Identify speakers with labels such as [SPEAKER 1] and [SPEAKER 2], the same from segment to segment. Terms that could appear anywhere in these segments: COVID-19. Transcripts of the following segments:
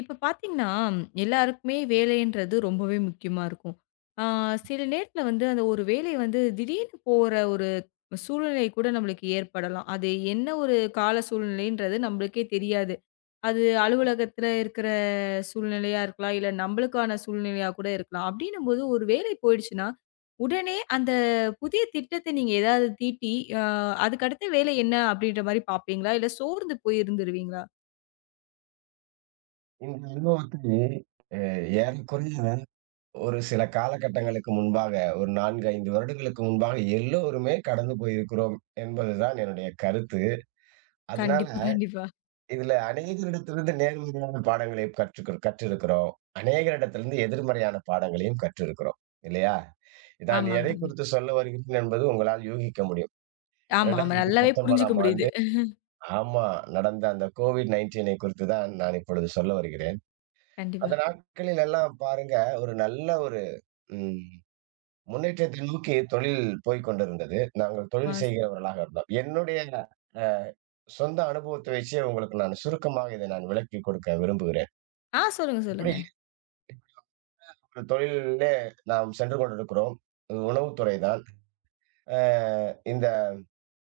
[SPEAKER 1] இப்ப பார்த்தீங்கன்னா, எல்லாருக்குமே வேலைன்றது ரொம்பவே முக்கியமா இருக்கும். ஆ சில நேரத்தில வந்து அந்த ஒரு வேலை வந்து திடீர்னு போற ஒரு சூழ்நிலை கூட நம்மளுக்கு ஏற்படலாம். அது என்ன ஒரு கால சூழ்நிலைன்றது நம்மளுக்கே தெரியாது. அது அலுவலகத்தில இருக்கிற சூழ்நிலையா இருக்கலாம், இல்ல நம்மளுக்கான சூழ்நிலையா கூட இருக்கலாம். அப்படின்னும்போது ஒரு வேலை போயிடுச்சுன்னா, உடனே அந்த புதிய திட்டத்தை நீங்க ஏதாவது தீட்டி, அ அதுக்கு அடுத்த வேலை என்ன அப்படின்ற மாரி பார்ப்பீங்களா? இல்ல சோர்ந்து போய் இருந்துருவீங்களா?
[SPEAKER 2] இந்த அனுபவத்தை அ ஏறக்குறைய ஒரு சில காலகட்டங்களுக்கு முன்பாக, ஒரு 4, 5 வருடங்களுக்கு முன்பாக எல்லோருமே கடந்து போயிருக்கிறோம் என்பதுதான் என்னுடைய கருத்து. அதனால
[SPEAKER 1] கண்டிப்பா, கண்டிப்பா.
[SPEAKER 2] இதுல அநேகரிடத்திலிருந்து நேர்மறையான பாடங்களை கற்றிருக்கிறோம். அநேகரிடத்திலிருந்து எதிர்மறையான பாடங்களையும் கற்றிருக்கிறோம். இல்லையா? நான் எதைக்
[SPEAKER 1] ஆமாங்க.
[SPEAKER 2] குறித்து சொல்ல வருகிறேன் என்பது உங்களால் யூகிக்க முடியும்.
[SPEAKER 1] ஆமா, ஆமா. நல்லாவே புரிஞ்சுக்க
[SPEAKER 2] 2019ஆம்
[SPEAKER 1] முடியுது.
[SPEAKER 2] ஆண்டு ஆமா, நடந்த அந்த கோவிட்-19 குறித்து தான் நான் இப்பொழுது சொல்ல வருகிறேன்.
[SPEAKER 1] கண்டிப்பா.
[SPEAKER 2] அந்த நாட்களில் எல்லாம் பாருங்க, ஒரு நல்ல ஒரு ம். முன்னேற்றத்தை நோக்கி தொழில் போய்க் கொண்டிருந்தது. நாங்கள்
[SPEAKER 1] ஆ
[SPEAKER 2] தொழில்
[SPEAKER 1] ஸ்
[SPEAKER 2] செய்கிறவர்களாக இருந்தோம். என்னுடைய அ சொந்த அனுபவத்தை வச்சு உங்களுக்கு நான் சுருக்கமாக இதை நான் விளக்கிக் கொடுக்க விரும்புகிறேன்.
[SPEAKER 1] ஆ சொல்லுங்க,
[SPEAKER 2] இப்படி
[SPEAKER 1] சொல்லுங்க.
[SPEAKER 2] ஒரு தொழிலிலே நாம் சென்று கொண்டிருக்கிறோம். உணவுத்துறை தான். அ இந்த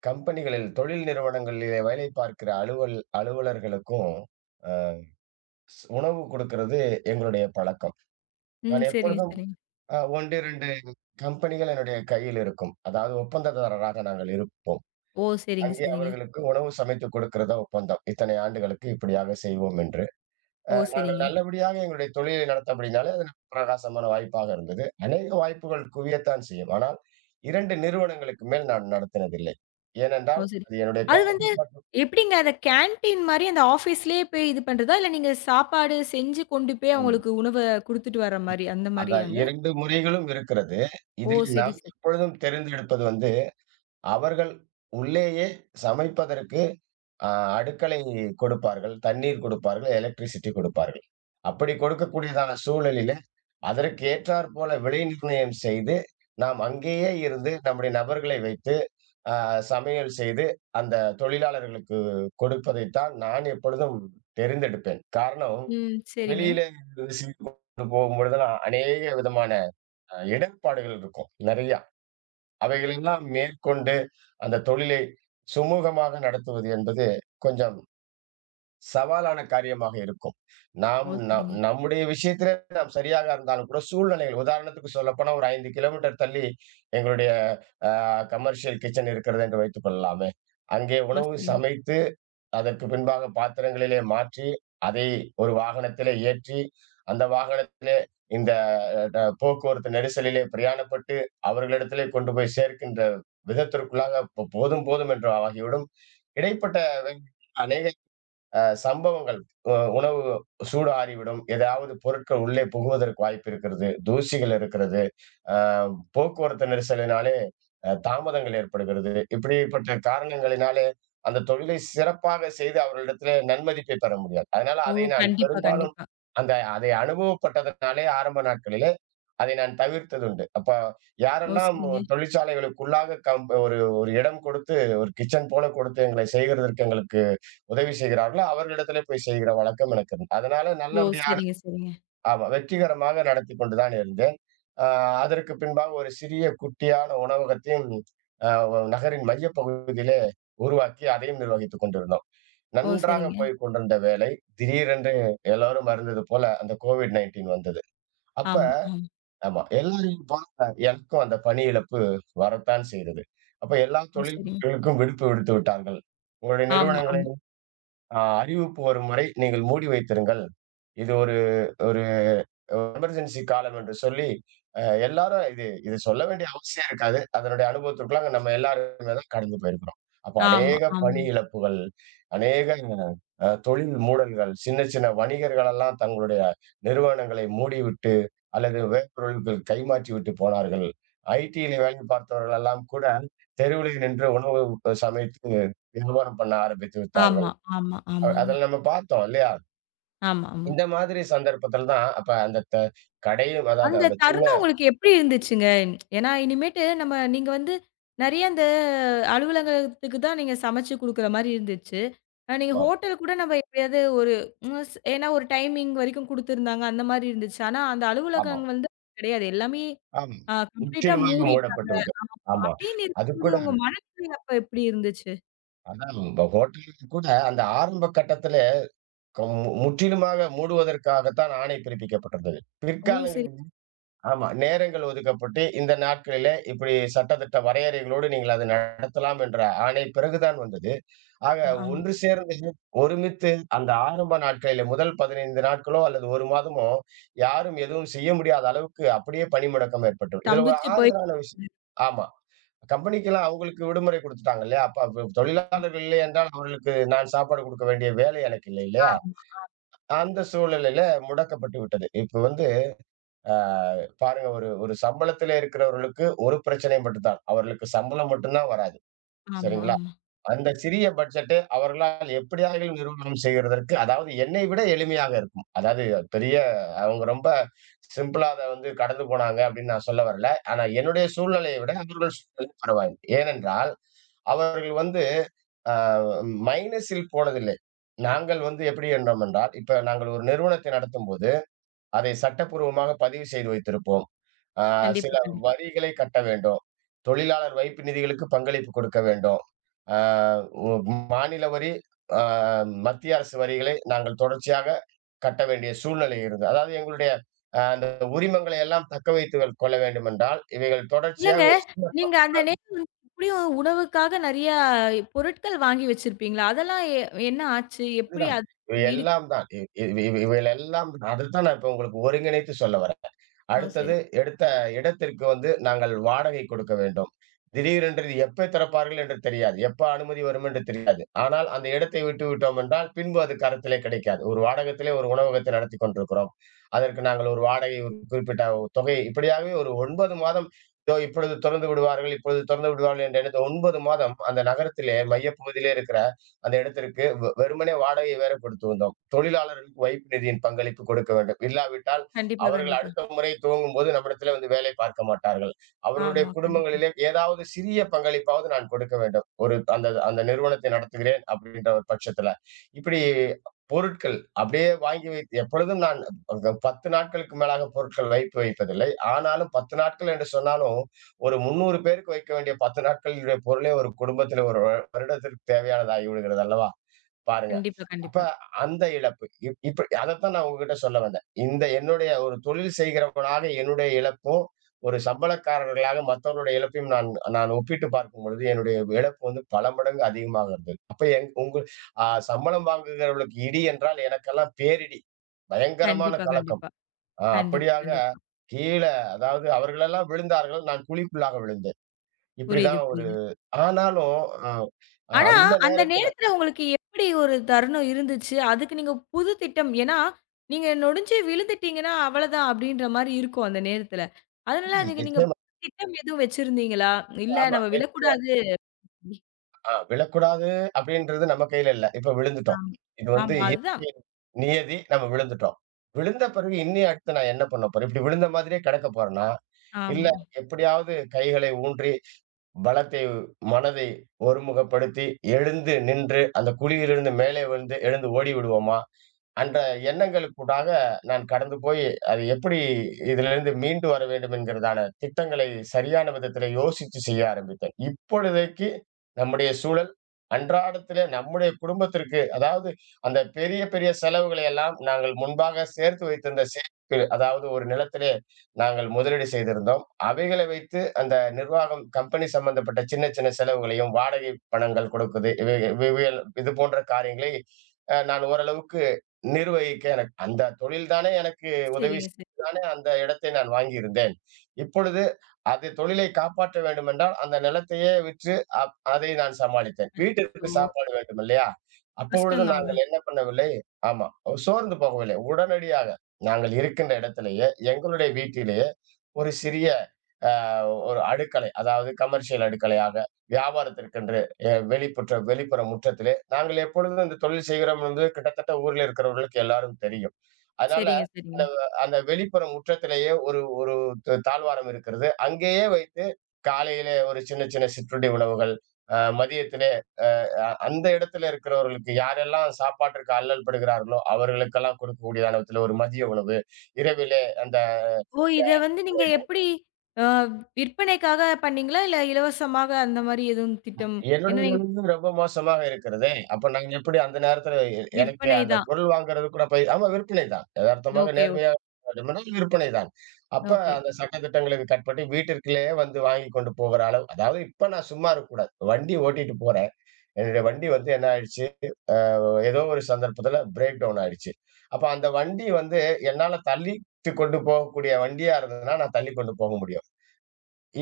[SPEAKER 2] கம்பெனிகளில் தொழில் நிறுவனங்களிலே வேலை பார்க்கிற அலுவலர்களுக்கும் அ உணவு கொடுக்கிறது எங்களுடைய பழக்கம்.
[SPEAKER 1] ம்.
[SPEAKER 2] நான்
[SPEAKER 1] சரிங்க,
[SPEAKER 2] எப்பொழுதும்
[SPEAKER 1] சரிங்க.
[SPEAKER 2] 1, 2 கம்பெனிகள் என்னுடைய கையில் இருக்கும். அதாவது ஒப்பந்ததாரராக நாங்கள் இருப்போம்.
[SPEAKER 1] ஓ! சரிங்க,
[SPEAKER 2] அங்கே
[SPEAKER 1] சரிங்க.
[SPEAKER 2] அவர்களுக்கு உணவு சமைத்துக் கொடுக்கிறதா ஒப்பந்தம். இத்தனை ஆண்டுகளுக்கு இப்படியாக செய்வோம் என்று.
[SPEAKER 1] ஓ!
[SPEAKER 2] நாங்கள்
[SPEAKER 1] சரிங்க.
[SPEAKER 2] நல்லபடியாக எங்களுடைய தொழிலை நடத்தபடினாலே, அது நமக்கு பிரகாசமான வாய்ப்பாக இருந்தது. அநேக வாய்ப்புகள் குவியத்தான் செய்யும். ஆனால் 2 நிறுவனங்களுக்கு மேல் நான் நடத்தினதில்லை.
[SPEAKER 1] ஓ!
[SPEAKER 2] ஏனென்றால்,
[SPEAKER 1] சரி.
[SPEAKER 2] அது என்னுடைய
[SPEAKER 1] அது வந்து எப்படிங்க அத கேன்டீன் மாரி அந்த ஆஃபீஸ்லயே போய் இது பண்றதா? இல்ல நீங்க சாப்பாடு செஞ்சு கொண்டு போய் அவங்களுக்கு உணவ குடுத்துட்டு வர மாரி, அந்த
[SPEAKER 2] அதான்
[SPEAKER 1] மாரியாங்க?
[SPEAKER 2] 2 முறைகளும் இருக்கிறது.
[SPEAKER 1] ஓ!
[SPEAKER 2] இதில்
[SPEAKER 1] சரி,
[SPEAKER 2] நான்
[SPEAKER 1] சரி.
[SPEAKER 2] எப்பொழுதும் தெரிந்தெடுப்பது வந்து, அவர்கள் உள்ளேயே சமைப்பதற்கு அ அடுக்களை கொடுப்பார்கள், தண்ணீர் கொடுப்பார்கள், எலக்ட்ரிசிட்டி கொடுப்பார்கள். அப்படி கொடுக்கக்கூடியதான சூழலிலே அதற்கு ஏற்றாற் போல விலை நிர்ணயம் செய்து, நாம் அங்கேயே இருந்து நம்முடைய நபர்களை வைத்து, அ சமையல் செய்து அந்த தொழிலாளர்களுக்கு கொடுப்பதைத் தான் நான் எப்பொழுதும் தெரிந்தெடுப்பேன். காரணம்,
[SPEAKER 1] ம். சரிங்க.
[SPEAKER 2] வெளியிலே போகும்பொழுதெல்லாம் அநேக விதமான இடர்பாடுகள் இருக்கும், நெறையா. அவைகளெல்லாம் மேற்கொண்டு அந்த தொழிலை சுமூகமாக நடத்துவது என்பது கொஞ்சம் சவாலான காரியமாக இருக்கும். நாம்
[SPEAKER 1] ஓ!
[SPEAKER 2] நம்
[SPEAKER 1] சரிங்க.
[SPEAKER 2] நம்முடைய விஷயத்திலே நாம் சரியாக இருந்தாலும் கூட சூழ்நிலைகள் உதாரணத்துக்கு சொல்லப்போனா ஒரு 5 கிலோமீட்டர் தள்ளி எங்களுடைய அ கமர்ஷியல் கிட்சன் இருக்கிறது என்று வைத்துக் கொள்ளலாமே. அங்கே
[SPEAKER 1] ஆ
[SPEAKER 2] உணவு
[SPEAKER 1] சரிங்க.
[SPEAKER 2] சமைத்து, அதற்கு பின்பாக பாத்திரங்களிலே மாற்றி, அதை ஒரு வாகனத்திலே ஏற்றி, அந்த வாகனத்திலே இந்த போக்குவரத்து நெரிசலிலே பிரயாணப்பட்டு, அவர்களிடத்திலே கொண்டு போய் சேர்க்கின்ற விதத்திற்குள்ளாக போதும் போதும் என்று ஆகிவிடும். இடைப்பட்ட அநேக சம்பவங்கள் உணவு சூடு ஆறிவிடும். ஏதாவது பொருட்கள் உள்ளே புகுவதற்கு வாய்ப்பு இருக்கிறது. தூசிகள் இருக்கிறது. அ போக்குவரத்து நெரிசலினாலே தாமதங்கள் ஏற்படுகிறது. இப்படிப்பட்ட காரணங்களினாலே அந்த தொழிலை சிறப்பாக செய்து அவர்களிடத்திலே நன்மதிப்பை பெற முடியாது. அதனால
[SPEAKER 1] ஓ!
[SPEAKER 2] அதை நான்
[SPEAKER 1] கண்டிப்பா,
[SPEAKER 2] பெரும்பாலும்
[SPEAKER 1] கண்டிப்பா.
[SPEAKER 2] அதை அனுபவப்பட்டதனாலே ஆரம்ப நாட்களிலே அதை நான் தவிர்த்ததுண்டு. அப்ப
[SPEAKER 1] ஓ!
[SPEAKER 2] யாரெல்லாம்
[SPEAKER 1] சரிங்க.
[SPEAKER 2] தொழிற்சாலைகளுக்குள்ளாக ஒரு ஒரு இடம் கொடுத்து ஒரு கிட்சன் போல கொடுத்து எங்களை செய்கிறதற்கு எங்களுக்கு உதவி செய்கிறார்களோ அவர்களிடத்திலே போய் செய்கிற வழக்கம் எனக்கு இருந்து. அதனால
[SPEAKER 1] ஓ!
[SPEAKER 2] நல்லபடியா
[SPEAKER 1] சரிங்க, சரிங்க.
[SPEAKER 2] ஆமா, வெற்றிகரமாக நடத்திக் கொண்டு தான் இருந்தேன். அ அதற்கு பின்பாக ஒரு சிறிய குட்டியான உணவகத்தையும் அ ஒ நகரின் மையப்பகுதியிலே உருவாக்கி அதையும் நிர்வகித்துக் கொண்டிருந்தோம்.
[SPEAKER 1] ஓ!
[SPEAKER 2] நன்றாக
[SPEAKER 1] சரிங்க.
[SPEAKER 2] போய்க் கொண்டிருந்த வேலை, திடீரென்று எல்லாரும் அறிந்தது போல அந்த COVID-19 வந்தது. அப்ப
[SPEAKER 1] ஆமா, ஆமா.
[SPEAKER 2] ஆமா, எல்லாரையும் போல எனக்கும் அந்த பணி இழப்பு வரத்தான் செய்தது. அப்ப எல்லா
[SPEAKER 1] ஓ! சரிங்க.
[SPEAKER 2] தொழில்களுக்கும் விடுப்பு விடுத்து விட்டார்கள். உங்களுடைய
[SPEAKER 1] ஆமா,
[SPEAKER 2] நிறுவனங்கள்
[SPEAKER 1] ஆமா.
[SPEAKER 2] அறிவிப்பு வரும் வரை நீங்கள் மூடி வைத்திருங்கள். இது ஒரு ஒரு எமர்ஜென்சி காலம் என்று சொல்லி, அ எல்லாரும் இது இது சொல்ல வேண்டிய அவசியம் இருக்காது. அதனுடைய அனுபவத்திற்குள்ளாக நம்ம எல்லாருமே தான் கடந்து போயிருக்கிறோம். அப்போ
[SPEAKER 1] ஆமா,
[SPEAKER 2] அநேக பணி
[SPEAKER 1] ஆமாங்க.
[SPEAKER 2] இழப்புகள், அநேக தொழில் மூடல்கள், சின்ன சின்ன வணிகர்கள் எல்லாம் தங்களுடைய நிறுவனங்களை மூடிவிட்டு அல்லது வேப்பொருள்கள் கைமாற்றி விட்டு போனார்கள். ஐடியில வேலை பார்த்தவர்கள் எல்லாம் கூட தெருவிலே நின்று உணவு சமைத்து வியாபாரம் பண்ண ஆரம்பித்து
[SPEAKER 1] ஆமா,
[SPEAKER 2] விட்டார்கள்.
[SPEAKER 1] ஆமா, ஆமாங்க.
[SPEAKER 2] அதுல நம்ம பார்த்தோம் இல்லையா?
[SPEAKER 1] ஆமா, ஆமா.
[SPEAKER 2] இந்த மாதிரி சந்தர்ப்பத்துல தான், அப்ப அந்த கடையும் அதாவது
[SPEAKER 1] அந்த
[SPEAKER 2] அந்த சின்ன
[SPEAKER 1] தருணம் உங்களுக்கு எப்படி இருந்துச்சுங்க? ஏன்னா இனிமேட்டு நம்ம நீங்க வந்து நெறைய அந்த அலுவலகத்துக்கு தான் நீங்க சமைச்சு குடுக்குற மாரி இருந்துச்சு. அ நீங்க
[SPEAKER 2] ஆமாம்,
[SPEAKER 1] ஹோட்டல் கூட நம்ம எப்படியாவது ஒரு ம் ஸ் ஏன்னா ஒரு டைமிங் வரைக்கும் குடுத்துருந்தாங்க. அந்த மாரி இருந்துச்சு. ஆனா அந்த
[SPEAKER 2] ஆமா,
[SPEAKER 1] அலுவலகம் வந்து கிடையாது. எல்லாமே
[SPEAKER 2] ஆமா.
[SPEAKER 1] கம்ப்ளீட்டா
[SPEAKER 2] முற்றிலுமாக
[SPEAKER 1] மூடிட்டாங்க.
[SPEAKER 2] மூடப்பட்டு விட்டது. ஆமா.
[SPEAKER 1] அப்படின்னு
[SPEAKER 2] அது
[SPEAKER 1] இருக்கும்போது
[SPEAKER 2] கூட
[SPEAKER 1] உங்க மனநிலை அப்ப எப்படி இருந்துச்சு?
[SPEAKER 2] அதான் ஹோட்டலுக்கு கூட அந்த ஆரம்ப கட்டத்திலே க மு முற்றிலுமாக மூடுவதற்காகத்தான் ஆணை பிறப்பிக்கப்பட்டிருந்தது.
[SPEAKER 1] ஓ!
[SPEAKER 2] பிற்காலங்கள்
[SPEAKER 1] சரி.
[SPEAKER 2] ஆமா. நேரங்கள் ஒதுக்கப்பட்டு, இந்த நாட்களிலே இப்படி சட்டதிட்ட வரையறைகளோடு நீங்கள் அதை நடத்தலாம் என்ற ஆணை பிறகுதான் வந்தது. ஆக
[SPEAKER 1] ஆமா, ஆமா.
[SPEAKER 2] ஒன்று சேர்ந்து, ஒருமித்து அந்த ஆரம்ப நாட்களிலே முதல் 15 நாட்களோ அல்லது 1 மாதமோ, யாரும் எதுவும் செய்ய முடியாத அளவுக்கு அப்படியே பணி முடக்கம் ஏற்பட்டுரும். இதுல ஒரு
[SPEAKER 1] ஸ்தம்பிச்சு போய்
[SPEAKER 2] ஆறுதலான விஷயம் ஆமா. கம்பெனிக்கெல்லாம் அவங்களுக்கு விடுமுறை குடுத்துட்டாங்க இல்லையா? அப்ப அப்ப தொழிலாளர்கள் இல்லை என்றால் அவர்களுக்கு நான் சாப்பாடு குடுக்க வேண்டிய வேலை எனக்கு இல்லை இல்லையா?
[SPEAKER 1] ஆமா,
[SPEAKER 2] அந்த சூழ்நிலையில முடக்கப்பட்டு விட்டது. இப்ப வந்து அ பாருங்க ஒரு ஒரு சம்பளத்திலே இருக்கிறவர்களுக்கு ஒரு பிரச்சனை மட்டும்தான். அவர்களுக்கு சம்பளம் மட்டும்தான் வராது.
[SPEAKER 1] ஆமா,
[SPEAKER 2] சரிங்களா?
[SPEAKER 1] ஆமா.
[SPEAKER 2] அந்த சிறிய பட்ஜெட்டை அவர்களால் எப்படியாகிலும் நிர்வாகம் செய்கிறதற்கு அதாவது என்னை விட எளிமையாக இருக்கும். அதாவது பெரிய அவங்க ரொம்ப சிம்பிளா அத வந்து கடந்து போனாங்க அப்படின்னு நான் சொல்ல வரல. ஆனா என்னுடைய சூழ்நிலையை விட அவர்கள் சூழ்நிலை பரவாயில்லை. ஏனென்றால் அவர்கள் வந்து அ மைனஸில் போனதில்லை. நாங்கள் வந்து எப்படி என்றோம் என்றால், இப்ப நாங்கள் ஒரு நிறுவனத்தை நடத்தும்போது அதை சட்டப்பூர்வமாக பதிவு செய்து வைத்திருப்போம். ஆ சில
[SPEAKER 1] கண்டிப்பா, கண்டிப்பா.
[SPEAKER 2] வரிகளை கட்ட வேண்டும். தொழிலாளர் வைப்பு நிதிகளுக்கு பங்களிப்பு கொடுக்க வேண்டும். ஆ ஒ மாநில வரி, ஆ மத்திய அரசு வரிகளை நாங்கள் தொடர்ச்சியாக கட்ட வேண்டிய சூழ்நிலை இருந்தது. அதாவது எங்களுடைய அந்த உரிமங்களை எல்லாம் தக்க வைத்துக் கொள்ள வேண்டும் என்றால், இவைகள் தொடர்ச்சியாக
[SPEAKER 1] இல்லங்க.
[SPEAKER 2] ஒரு சின்ன
[SPEAKER 1] நீங்க அந்த நேரம் வந்து எப்படியும் உணவுக்காக நெறைய பொருட்கள் வாங்கி வச்சிருப்பீங்களா? அதெல்லாம் என்ன ஆச்சு? எப்படி
[SPEAKER 2] அதுதான்.
[SPEAKER 1] அது
[SPEAKER 2] இவை
[SPEAKER 1] ஈடு
[SPEAKER 2] எல்லாம் தான். இ இவை இவை இவைகளெல்லாம் அதுதான் நான் இப்ப உங்களுக்கு ஒருங்கிணைத்து சொல்ல வரேன்.
[SPEAKER 1] ஓ! சரி.
[SPEAKER 2] அடுத்தது எடுத்த இடத்திற்கு வந்து நாங்கள் வாடகை கொடுக்க வேண்டும். திடீரென்று இது எப்ப திறப்பார்கள் என்று தெரியாது. எப்ப அனுமதி வரும் என்று தெரியாது. ஆனால் அந்த இடத்தை விட்டு விட்டோம் என்றால், பின்பு அது கரத்திலே கிடைக்காது. ஒரு வாடகத்திலே ஒரு உணவகத்தை நடத்திக் கொண்டிருக்கிறோம். அதற்கு நாங்கள் ஒரு வாடகை ஒரு குறிப்பிட்ட ஒரு தொகை இப்படியாகவே ஒரு 9 மாதம் இதோ இப்பொழுது தொறந்து விடுவார்கள், இப்பொழுது தொறந்து விடுவார்கள் என்ற எண்ணத்தில் 9 மாதம் அந்த நகரத்திலே மையப்பகுதியிலே இருக்கிற அந்த இடத்திற்கு வெறுமனே வாடகையை வேற கொடுத்து வந்தோம். தொழிலாளர்களுக்கு வைப்பு நிதியின் பங்களிப்பு கொடுக்க வேண்டும். இல்லாவிட்டால்
[SPEAKER 1] கண்டிப்பா,
[SPEAKER 2] அவர்கள்
[SPEAKER 1] கண்டிப்பா.
[SPEAKER 2] அடுத்த முறை துவங்கும்போது நம்மிடத்திலே வந்து வேலை பார்க்க மாட்டார்கள். அவர்களுடைய
[SPEAKER 1] ஆமா. கண்டிப்பா.
[SPEAKER 2] குடும்பங்களிலே ஏதாவது சிறிய பங்களிப்பாவது நான் கொடுக்க வேண்டும். ஒரு அந்த அந்த நிறுவனத்தை நடத்துகிறேன் அப்படின்ற ஒரு பட்சத்தில. இப்படி பொருட்கள் அப்படியே வாங்கி வைத்து எப்பொழுதும் நான் 10 நாட்களுக்கு மேலாக பொருட்கள் வைப்பு வைப்பதில்லை. ஆனாலும் 10 நாட்கள் என்று சொன்னாலும், ஒரு 300 பேருக்கு வைக்க வேண்டிய 10 நாட்களுடைய பொருளே ஒரு குடும்பத்தில ஒரு வருடத்திற்கு தேவையானதாகி விடுகிறது அல்லவா? பாருங்க.
[SPEAKER 1] கண்டிப்பா,
[SPEAKER 2] அப்ப
[SPEAKER 1] கண்டிப்பா.
[SPEAKER 2] அந்த இழப்பு. இப்ப அதத்தான் நான் உங்ககிட்ட சொல்ல வந்தேன். இந்த என்னுடைய ஒரு தொழில் செய்கிறவனாக என்னுடைய இழப்பும், ஒரு சம்பளக்காரர்களாக மத்தவர்களுடைய இழப்பையும் நான் நான் ஒப்பிட்டு பார்க்கும் பொழுது, என்னுடைய இழப்பு வந்து பல மடங்கு அதிகமாக இருந்தது. அப்ப உங்க சம்பளம் வாங்குகிறவர்களுக்கு இடி என்றால் எனக்கெல்லாம் பேரிடி. பயங்கரமான
[SPEAKER 1] கண்டிப்பா,
[SPEAKER 2] கலக்கம்.
[SPEAKER 1] கண்டிப்பா. கண்டிப்பா,
[SPEAKER 2] அப்படியாக
[SPEAKER 1] கண்டிப்பா.
[SPEAKER 2] கீழ அதாவது அவர்களெல்லாம் விழுந்தார்கள். நான் குழிக்குள்ளாக விழுந்தேன்.
[SPEAKER 1] புரியுது,
[SPEAKER 2] இப்படிதான் ஒரு
[SPEAKER 1] புரியுது.
[SPEAKER 2] ஆனாலும் அ
[SPEAKER 1] ஆனா,
[SPEAKER 2] அந்த
[SPEAKER 1] அந்த
[SPEAKER 2] நேரத்துல
[SPEAKER 1] நேரத்துல உங்களுக்கு எப்படி ஒரு தருணம் இருந்துச்சு? அதுக்கு நீங்க புது திட்டம் ஏன்னா, நீங்க நொடிஞ்சு விழுந்துட்டீங்கன்னா, அவ்வளதான் அப்படின்ற மாரி இருக்கும் அந்த நேரத்துல. அதனால அதுக்கு நீங்க
[SPEAKER 2] நிச்சயமா.
[SPEAKER 1] திட்டம் எதுவும் வச்சிருந்தீங்களா? இல்ல
[SPEAKER 2] ஆமா.
[SPEAKER 1] நம்ம விழக்கூடாது
[SPEAKER 2] விழக்கூடாது அப்படின்றது நம்ம கையில இல்ல. இப்ப விழுந்துட்டோம்.
[SPEAKER 1] ஆமா.
[SPEAKER 2] இது வந்து
[SPEAKER 1] ஆமா. அதுதான்.
[SPEAKER 2] இயற்கையின் நியதி. நம்ம விழுந்துட்டோம். விழுந்த பிறகு இனி அடுத்து நான் என்ன பண்ண போறேன்? இப்படி விழுந்த மாதிரியே கிடக்க போறேனா? இல்ல
[SPEAKER 1] ஆமா.
[SPEAKER 2] எப்படியாவது கைகளை ஊன்றி, பலத்தை மனதை ஒருமுகப்படுத்தி, எழுந்து நின்று அந்த குழியிலிருந்து மேலே விழுந்து எழுந்து ஓடி விடுவோமா? அன்ற எண்ணங்களுக்கூடாக நான் கடந்து போய், அது எப்படி இதிலிருந்து மீண்டு வர வேண்டும் என்கிறதான திட்டங்களை சரியான விதத்திலே யோசிச்சு செய்ய ஆரம்பித்தேன். இப்பொழுதைக்கு நம்முடைய சூழல் அன்றாடத்திலே நம்முடைய குடும்பத்திற்கு அதாவது அந்த பெரிய, பெரிய செலவுகளை எல்லாம் நாங்கள் முன்பாக சேர்த்து வைத்திருந்த சேமிப்பு அதாவது ஒரு நிலத்திலே நாங்கள் முதலீடு செய்திருந்தோம். அவைகளை வைத்து அந்த நிர்வாகம் கம்பெனி சம்பந்தப்பட்ட சின்ன, சின்ன செலவுகளையும் வாடகை பணங்கள் கொடுக்குது. இவை இவைகள் இது போன்ற காரியங்களை நான் ஓரளவுக்கு நிர்வகிக்க எனக்கு அந்த தொழில் தானே எனக்கு உதவி
[SPEAKER 1] சரிங்க, சரி.
[SPEAKER 2] செய்து தானே அந்த இடத்தை நான் வாங்கியிருந்தேன். இப்பொழுது அது தொழிலை காப்பாற்ற வேண்டுமென்றால், அந்த நிலத்தையே விற்று அதை நான் சமாளித்தேன். வீட்டிற்கு
[SPEAKER 1] அச்சச்சோ!
[SPEAKER 2] சாப்பாடு வேண்டும் இல்லையா? அப்பொழுது
[SPEAKER 1] கஷ்டம் தாங்க.
[SPEAKER 2] நாங்கள் என்ன பண்ணவில்லை ஆமா. சோர்ந்து போகவில்லை. உடனடியாக நாங்கள் இருக்கின்ற இடத்திலேயே, எங்களுடைய வீட்டிலேயே ஒரு சிறிய அ ஒரு அடுக்களை, அதாவது கமர்ஷியல் அடுக்களையாக வியாபாரத்திற்கென்று எ வெளிப்புற்ற வெளிப்புற முற்றத்தில் நாங்கள் எப்பொழுதும் இந்த தொழில் செய்கிறோம் என்று கிட்டத்தட்ட ஊர்ல இருக்கிறவர்களுக்கு எல்லாரும் தெரியும். அதனால
[SPEAKER 1] சரிங்க, சரிங்க.
[SPEAKER 2] அந்த அந்த வெளிப்புற முற்றத்திலேயே ஒரு ஒரு த தாழ்வாரம் இருக்கிறது. அங்கேயே வைத்து காலையிலே ஒரு சின்ன சின்ன சிற்றுண்டி உணவுகள், மதியத்திலே அ அ அந்த இடத்துல இருக்கிறவர்களுக்கு யாரெல்லாம் சாப்பாட்டிற்கு அல்லல்படுகிறார்களோ, அவர்களுக்கெல்லாம் கொடுக்கக்கூடிய அளவில ஒரு மதிய உணவு, இரவிலே
[SPEAKER 1] ஓ! இத
[SPEAKER 2] அந்த
[SPEAKER 1] வந்து நீங்க எப்படி அ விற்பனைக்காக பண்ணீங்களா? இல்ல இலவசமாக அந்த மாரி எதுவும் திட்டம்? ஏன்னா நீங்க
[SPEAKER 2] என்னுடையதிலிருந்து ரொம்ப மோசமாக இருக்கிறதே! அப்ப நான் எப்படி அந்த நேரத்துல எனக்கு
[SPEAKER 1] விற்பனை
[SPEAKER 2] அந்த
[SPEAKER 1] தான்.
[SPEAKER 2] பொருள் வாங்குறது கூட போய் ஆமா விற்பனை தான். எதார்த்தமாக
[SPEAKER 1] ஓகே, ஓகே,
[SPEAKER 2] நேர்மையா வேண்டுமென்றால் விற்பனை தான். அப்ப
[SPEAKER 1] ஓகே.
[SPEAKER 2] அந்த சட்டதிட்டங்களுக்கு கட்டுப்பட்டு வீட்டிற்குள்ளேயே வந்து வாங்கிக் கொண்டு போகிற அளவு அதாவது இப்ப நான் சும்மா இருக்கக்கூடாது. வண்டி ஓட்டிட்டு போறேன். என்னுடைய வண்டி வந்து என்ன ஆயிடுச்சு, ஏதோ ஒரு சந்தர்ப்பத்துல பிரேக் டவுன் ஆயிடுச்சு. அப்ப அந்த வண்டி வந்து என்னால தள்ளிட்டு கொண்டு போகக்கூடிய வண்டியா இருந்ததுன்னா, நான் தள்ளிக் கொண்டு போக முடியும்.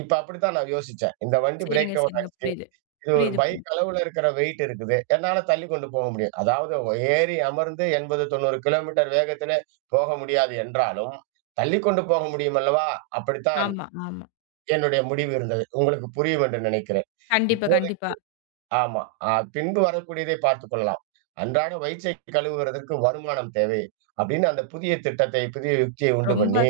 [SPEAKER 2] இப்ப அப்படித்தான் நான் யோசிச்சேன். இந்த வண்டி பிரேக்
[SPEAKER 1] சரிங்க,
[SPEAKER 2] டவுன்
[SPEAKER 1] சரிங்க.
[SPEAKER 2] ஆயிடுச்சு.
[SPEAKER 1] புரியுது.
[SPEAKER 2] இது ஒரு
[SPEAKER 1] புரியுது, புரியுது.
[SPEAKER 2] பைக் அளவுல இருக்கிற வெயிட் இருக்குது. என்னால தள்ளி கொண்டு போக முடியும். அதாவது ஏறி அமர்ந்து 80, 90 கிலோமீட்டர் வேகத்திலே போக முடியாது என்றாலும், தள்ளிக் கொண்டு போக முடியும் அல்லவா? அப்படித்தான்
[SPEAKER 1] ஆமா, ஆமா.
[SPEAKER 2] என்னுடைய முடிவு இருந்தது. உங்களுக்கு புரியும் என்று நினைக்கிறேன்.
[SPEAKER 1] கண்டிப்பா,
[SPEAKER 2] இப்போது
[SPEAKER 1] கண்டிப்பா.
[SPEAKER 2] ஆமா. பின்பு வரக்கூடியதை பார்த்துக் கொள்ளலாம். அன்றாட வயிற்றை கழுவுவதற்கு வருமானம் தேவை. அப்படின்னு அந்த புதிய திட்டத்தை, புதிய யுக்தியை உண்டு
[SPEAKER 1] ரொம்ப
[SPEAKER 2] பண்ணி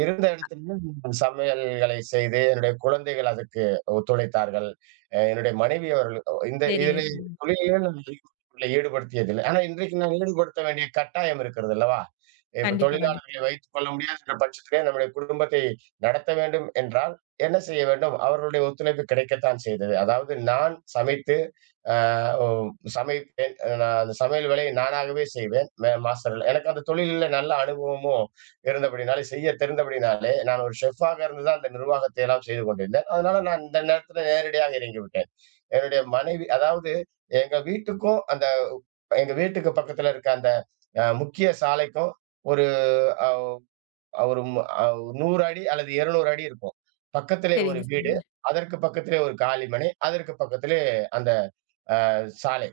[SPEAKER 2] இருந்த இடத்திலும் சமையல்களை செய்து, என்னுடைய குழந்தைகள் அதுக்கு ஒத்துழைத்தார்கள். என்னுடைய மனைவி அவர்கள் இந்த
[SPEAKER 1] சரிங்க,
[SPEAKER 2] இதில
[SPEAKER 1] சரிங்க.
[SPEAKER 2] தொழிலிலே நான் ஈடுபடுத்தியதில்லை. ஈடுபடுத்தியதில்லை. ஆனா இன்றைக்கு நான் ஈடுபடுத்த வேண்டிய கட்டாயம் இருக்கிறது அல்லவா? இப்ப
[SPEAKER 1] கண்டிப்பா, கண்டிப்பா.
[SPEAKER 2] தொழிலாளர்களை வைத்துக் கொள்ள முடியாதுன்ற பட்சத்திலே நம்முடைய குடும்பத்தை நடத்த வேண்டும் என்றால் என்ன செய்ய வேண்டும்? அவர்களுடைய ஒத்துழைப்பு கிடைக்கத்தான் செய்தது. அதாவது நான் சமைத்து ஆ ஓ சமைப்பேன். நான் அந்த சமையல் வேலையை நானாகவே செய்வேன். மாஸ்டர்ல எனக்கு அந்த தொழில்ல நல்ல அனுபவமும் இருந்தபடினாலே, செய்ய தெரிந்தபடினாலே, நான் ஒரு ஷெஃப்பாக இருந்து தான் அந்த நிர்வாகத்தை எல்லாம் செய்து கொண்டிருந்தேன். அதனால நான் இந்த நேரத்தில நேரடியாக இறங்கிவிட்டேன். என்னுடைய மனைவி அதாவது எங்க வீட்டுக்கும், அந்த எங்க வீட்டுக்கு பக்கத்துல இருக்க அந்த முக்கிய சாலைக்கும் ஒரு அவ் ஒரு மு அவ் 100 அடி அல்லது 200 அடி இருக்கும். பக்கத்திலே ஒரு
[SPEAKER 1] சரிங்க,
[SPEAKER 2] வீடு.
[SPEAKER 1] சரிங்க.
[SPEAKER 2] அதற்கு பக்கத்திலே ஒரு காலி மனை. அதற்கு பக்கத்திலே அந்த சாலை.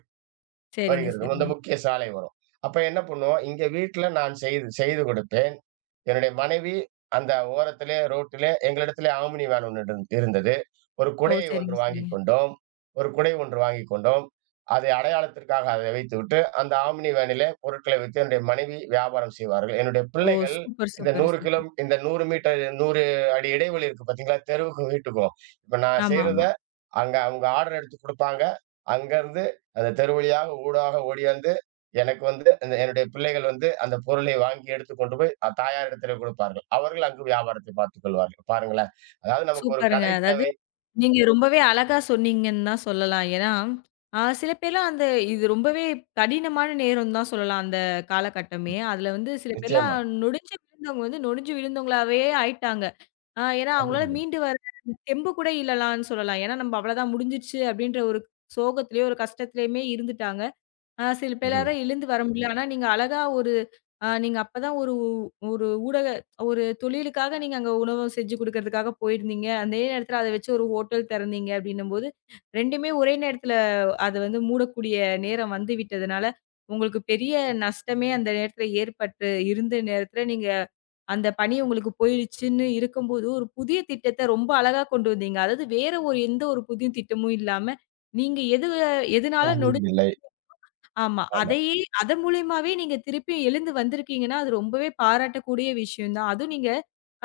[SPEAKER 1] சரிங்க,
[SPEAKER 2] வருகிறது. அந்த
[SPEAKER 1] சரிங்க.
[SPEAKER 2] முக்கிய சாலை வரும். அப்ப என்ன பண்ணுவோம், இங்க வீட்ல நான் செய்து செய்து கொடுப்பேன். என்னுடைய மனைவி அந்த ஓரத்திலே, ரோட்டிலே எங்களிடத்திலே ஆம்னி வேன் ஒன்று இருந்தது. ஒரு
[SPEAKER 1] ஓ!
[SPEAKER 2] குடையை ஒன்று
[SPEAKER 1] சரிங்க,
[SPEAKER 2] வாங்கிக்
[SPEAKER 1] சரிங்க.
[SPEAKER 2] கொண்டோம். ஒரு குடை ஒன்று வாங்கிக் கொண்டோம். அதை அடையாளத்திற்காக அதை வைத்துவிட்டு, அந்த ஆம்னி வேனிலே பொருட்களை வைத்து என்னுடைய மனைவி வியாபாரம் செய்வார்கள். என்னுடைய
[SPEAKER 1] ஓ!
[SPEAKER 2] பிள்ளைகள்
[SPEAKER 1] சூப்பர்,
[SPEAKER 2] இந்த
[SPEAKER 1] சூப்பர்,
[SPEAKER 2] 100 கிலோ
[SPEAKER 1] சூப்பர்.
[SPEAKER 2] இந்த 100 மீட்டர் 100 அடி இடைவெளி இருக்கு பார்த்தீங்களா? தெருவுக்கும் வீட்டுக்கும். இப்ப நான்
[SPEAKER 1] ஆமா,
[SPEAKER 2] செய்றத
[SPEAKER 1] ஆமா.
[SPEAKER 2] அங்க அவங்க ஆர்டர் எடுத்து குடுப்பாங்க. அங்கருந்து அந்த தெரு வழியாக ஊடாக ஓடியாந்து, எனக்கு வந்து அந்த என்னுடைய பிள்ளைகள் வந்து அந்த பொருளை வாங்கி எடுத்து கொண்டு போய் தாயாரிடத்திலே குடுப்பார்கள். அவர்கள் அங்கு வியாபாரத்தை பார்த்துக் கொள்வார்கள். பாருங்களேன். அதாவது நமக்கு ஒரு
[SPEAKER 1] சூப்பருங்க.
[SPEAKER 2] கடை
[SPEAKER 1] அதாவது
[SPEAKER 2] தேவை.
[SPEAKER 1] நீங்க ரொம்பவே அழகா சொன்னீங்கன்னு தான் சொல்லலாம். ஏன்னா, சில பேர்லாம் அந்த இது ரொம்பவே கடினமான நேரம் தான் சொல்லலாம், அந்த காலகட்டமே. அதுல வந்து சில பேர்லாம்
[SPEAKER 2] நிச்சயமா.
[SPEAKER 1] நொடிஞ்சு விழுந்தவங்க வந்து நொடிஞ்சு விழுந்தவங்களாவே ஆயிட்டாங்க. ஏன்னா அவங்களால
[SPEAKER 2] கண்டிப்பாக.
[SPEAKER 1] மீண்டு வர தெம்பு கூட இல்லலான்னு சொல்லலாம். ஏன்னா, "நம்ப அவ்வளதான் முடிஞ்சிருச்சு" அப்படின்ற ஒரு சோகத்திலேயே, ஒரு கஷ்டத்திலேயுமே இருந்துட்டாங்க. சில
[SPEAKER 2] ம்ஹ்ம்.
[SPEAKER 1] பேரால எழுந்து வர முடியல. ஆனா நீங்க அழகா ஒரு அ நீங்க அப்பதான் ஒரு ஒரு ஊடக ஒரு தொழிலுக்காக நீங்க அங்க உணவு செஞ்சு குடுக்கறதுக்காக போயிருந்தீங்க. அதே நேரத்துல அத வச்சு ஒரு ஹோட்டல் திறந்தீங்க அப்டின்னும்போது, 2மே ஒரே நேரத்துல அது வந்து மூடக்கூடிய நேரம் வந்து விட்டதுனால, உங்களுக்கு பெரிய நஷ்டமே அந்த நேரத்துல ஏற்பட்டு இருந்த நேரத்துல நீங்க அந்த பணி உங்களுக்கு போயிருச்சுன்னு இருக்கும்போது, ஒரு புதிய திட்டத்த ரொம்ப அழகா கொண்டு வந்தீங்க. அதாவது வேற ஒரு எந்த ஒரு புதிய திட்டமும் இல்லாம, நீங்க எதுனால
[SPEAKER 2] இல்லை.
[SPEAKER 1] ஆமா.
[SPEAKER 2] ஆமா.
[SPEAKER 1] அதையே அது மூலியமாவே நீங்க திருப்பியும் எழுந்து வந்திருக்கீங்கன்னா, அது ரொம்பவே பாராட்டக்கூடிய விஷயம் தான். அதுவும் நீங்க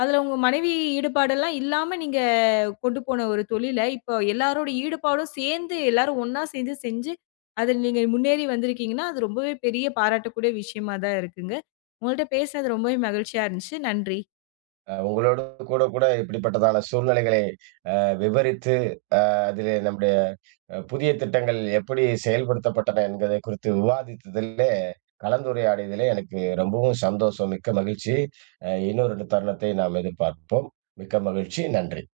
[SPEAKER 1] அதுல உங்க மனைவி ஈடுபாடெல்லாம் இல்லாம நீங்க கொண்டு போன ஒரு தொழில, இப்போ எல்லாரோட ஈடுபாடும் சேர்ந்து எல்லாரும் ஒண்ணா சேர்ந்து செஞ்சு, அதில நீங்க முன்னேறி வந்திருக்கீங்கன்னா, அது ரொம்பவே பெரிய பாராட்டக்கூடிய விஷயமா தான் இருக்குங்க. உங்கள்ட்ட பேசினது ரொம்பவே மகிழ்ச்சியா இருந்துச்சு. நன்றி.
[SPEAKER 2] உங்களோட கூட கூட இப்படிப்பட்டதான சூழ்நிலைகளை அ விவரித்து, அ அதிலே நம்முடைய புதிய திட்டங்கள் எப்படி செயல்படுத்தப்பட்டன என்பதை குறித்து விவாதித்ததிலே, கலந்துரையாடியதிலே எனக்கு ரொம்பவும் சந்தோஷம். மிக்க மகிழ்ச்சி. இன்னொரு தருணத்தை நாம் எதிர்பார்ப்போம். மிக்க மகிழ்ச்சி. நன்றி.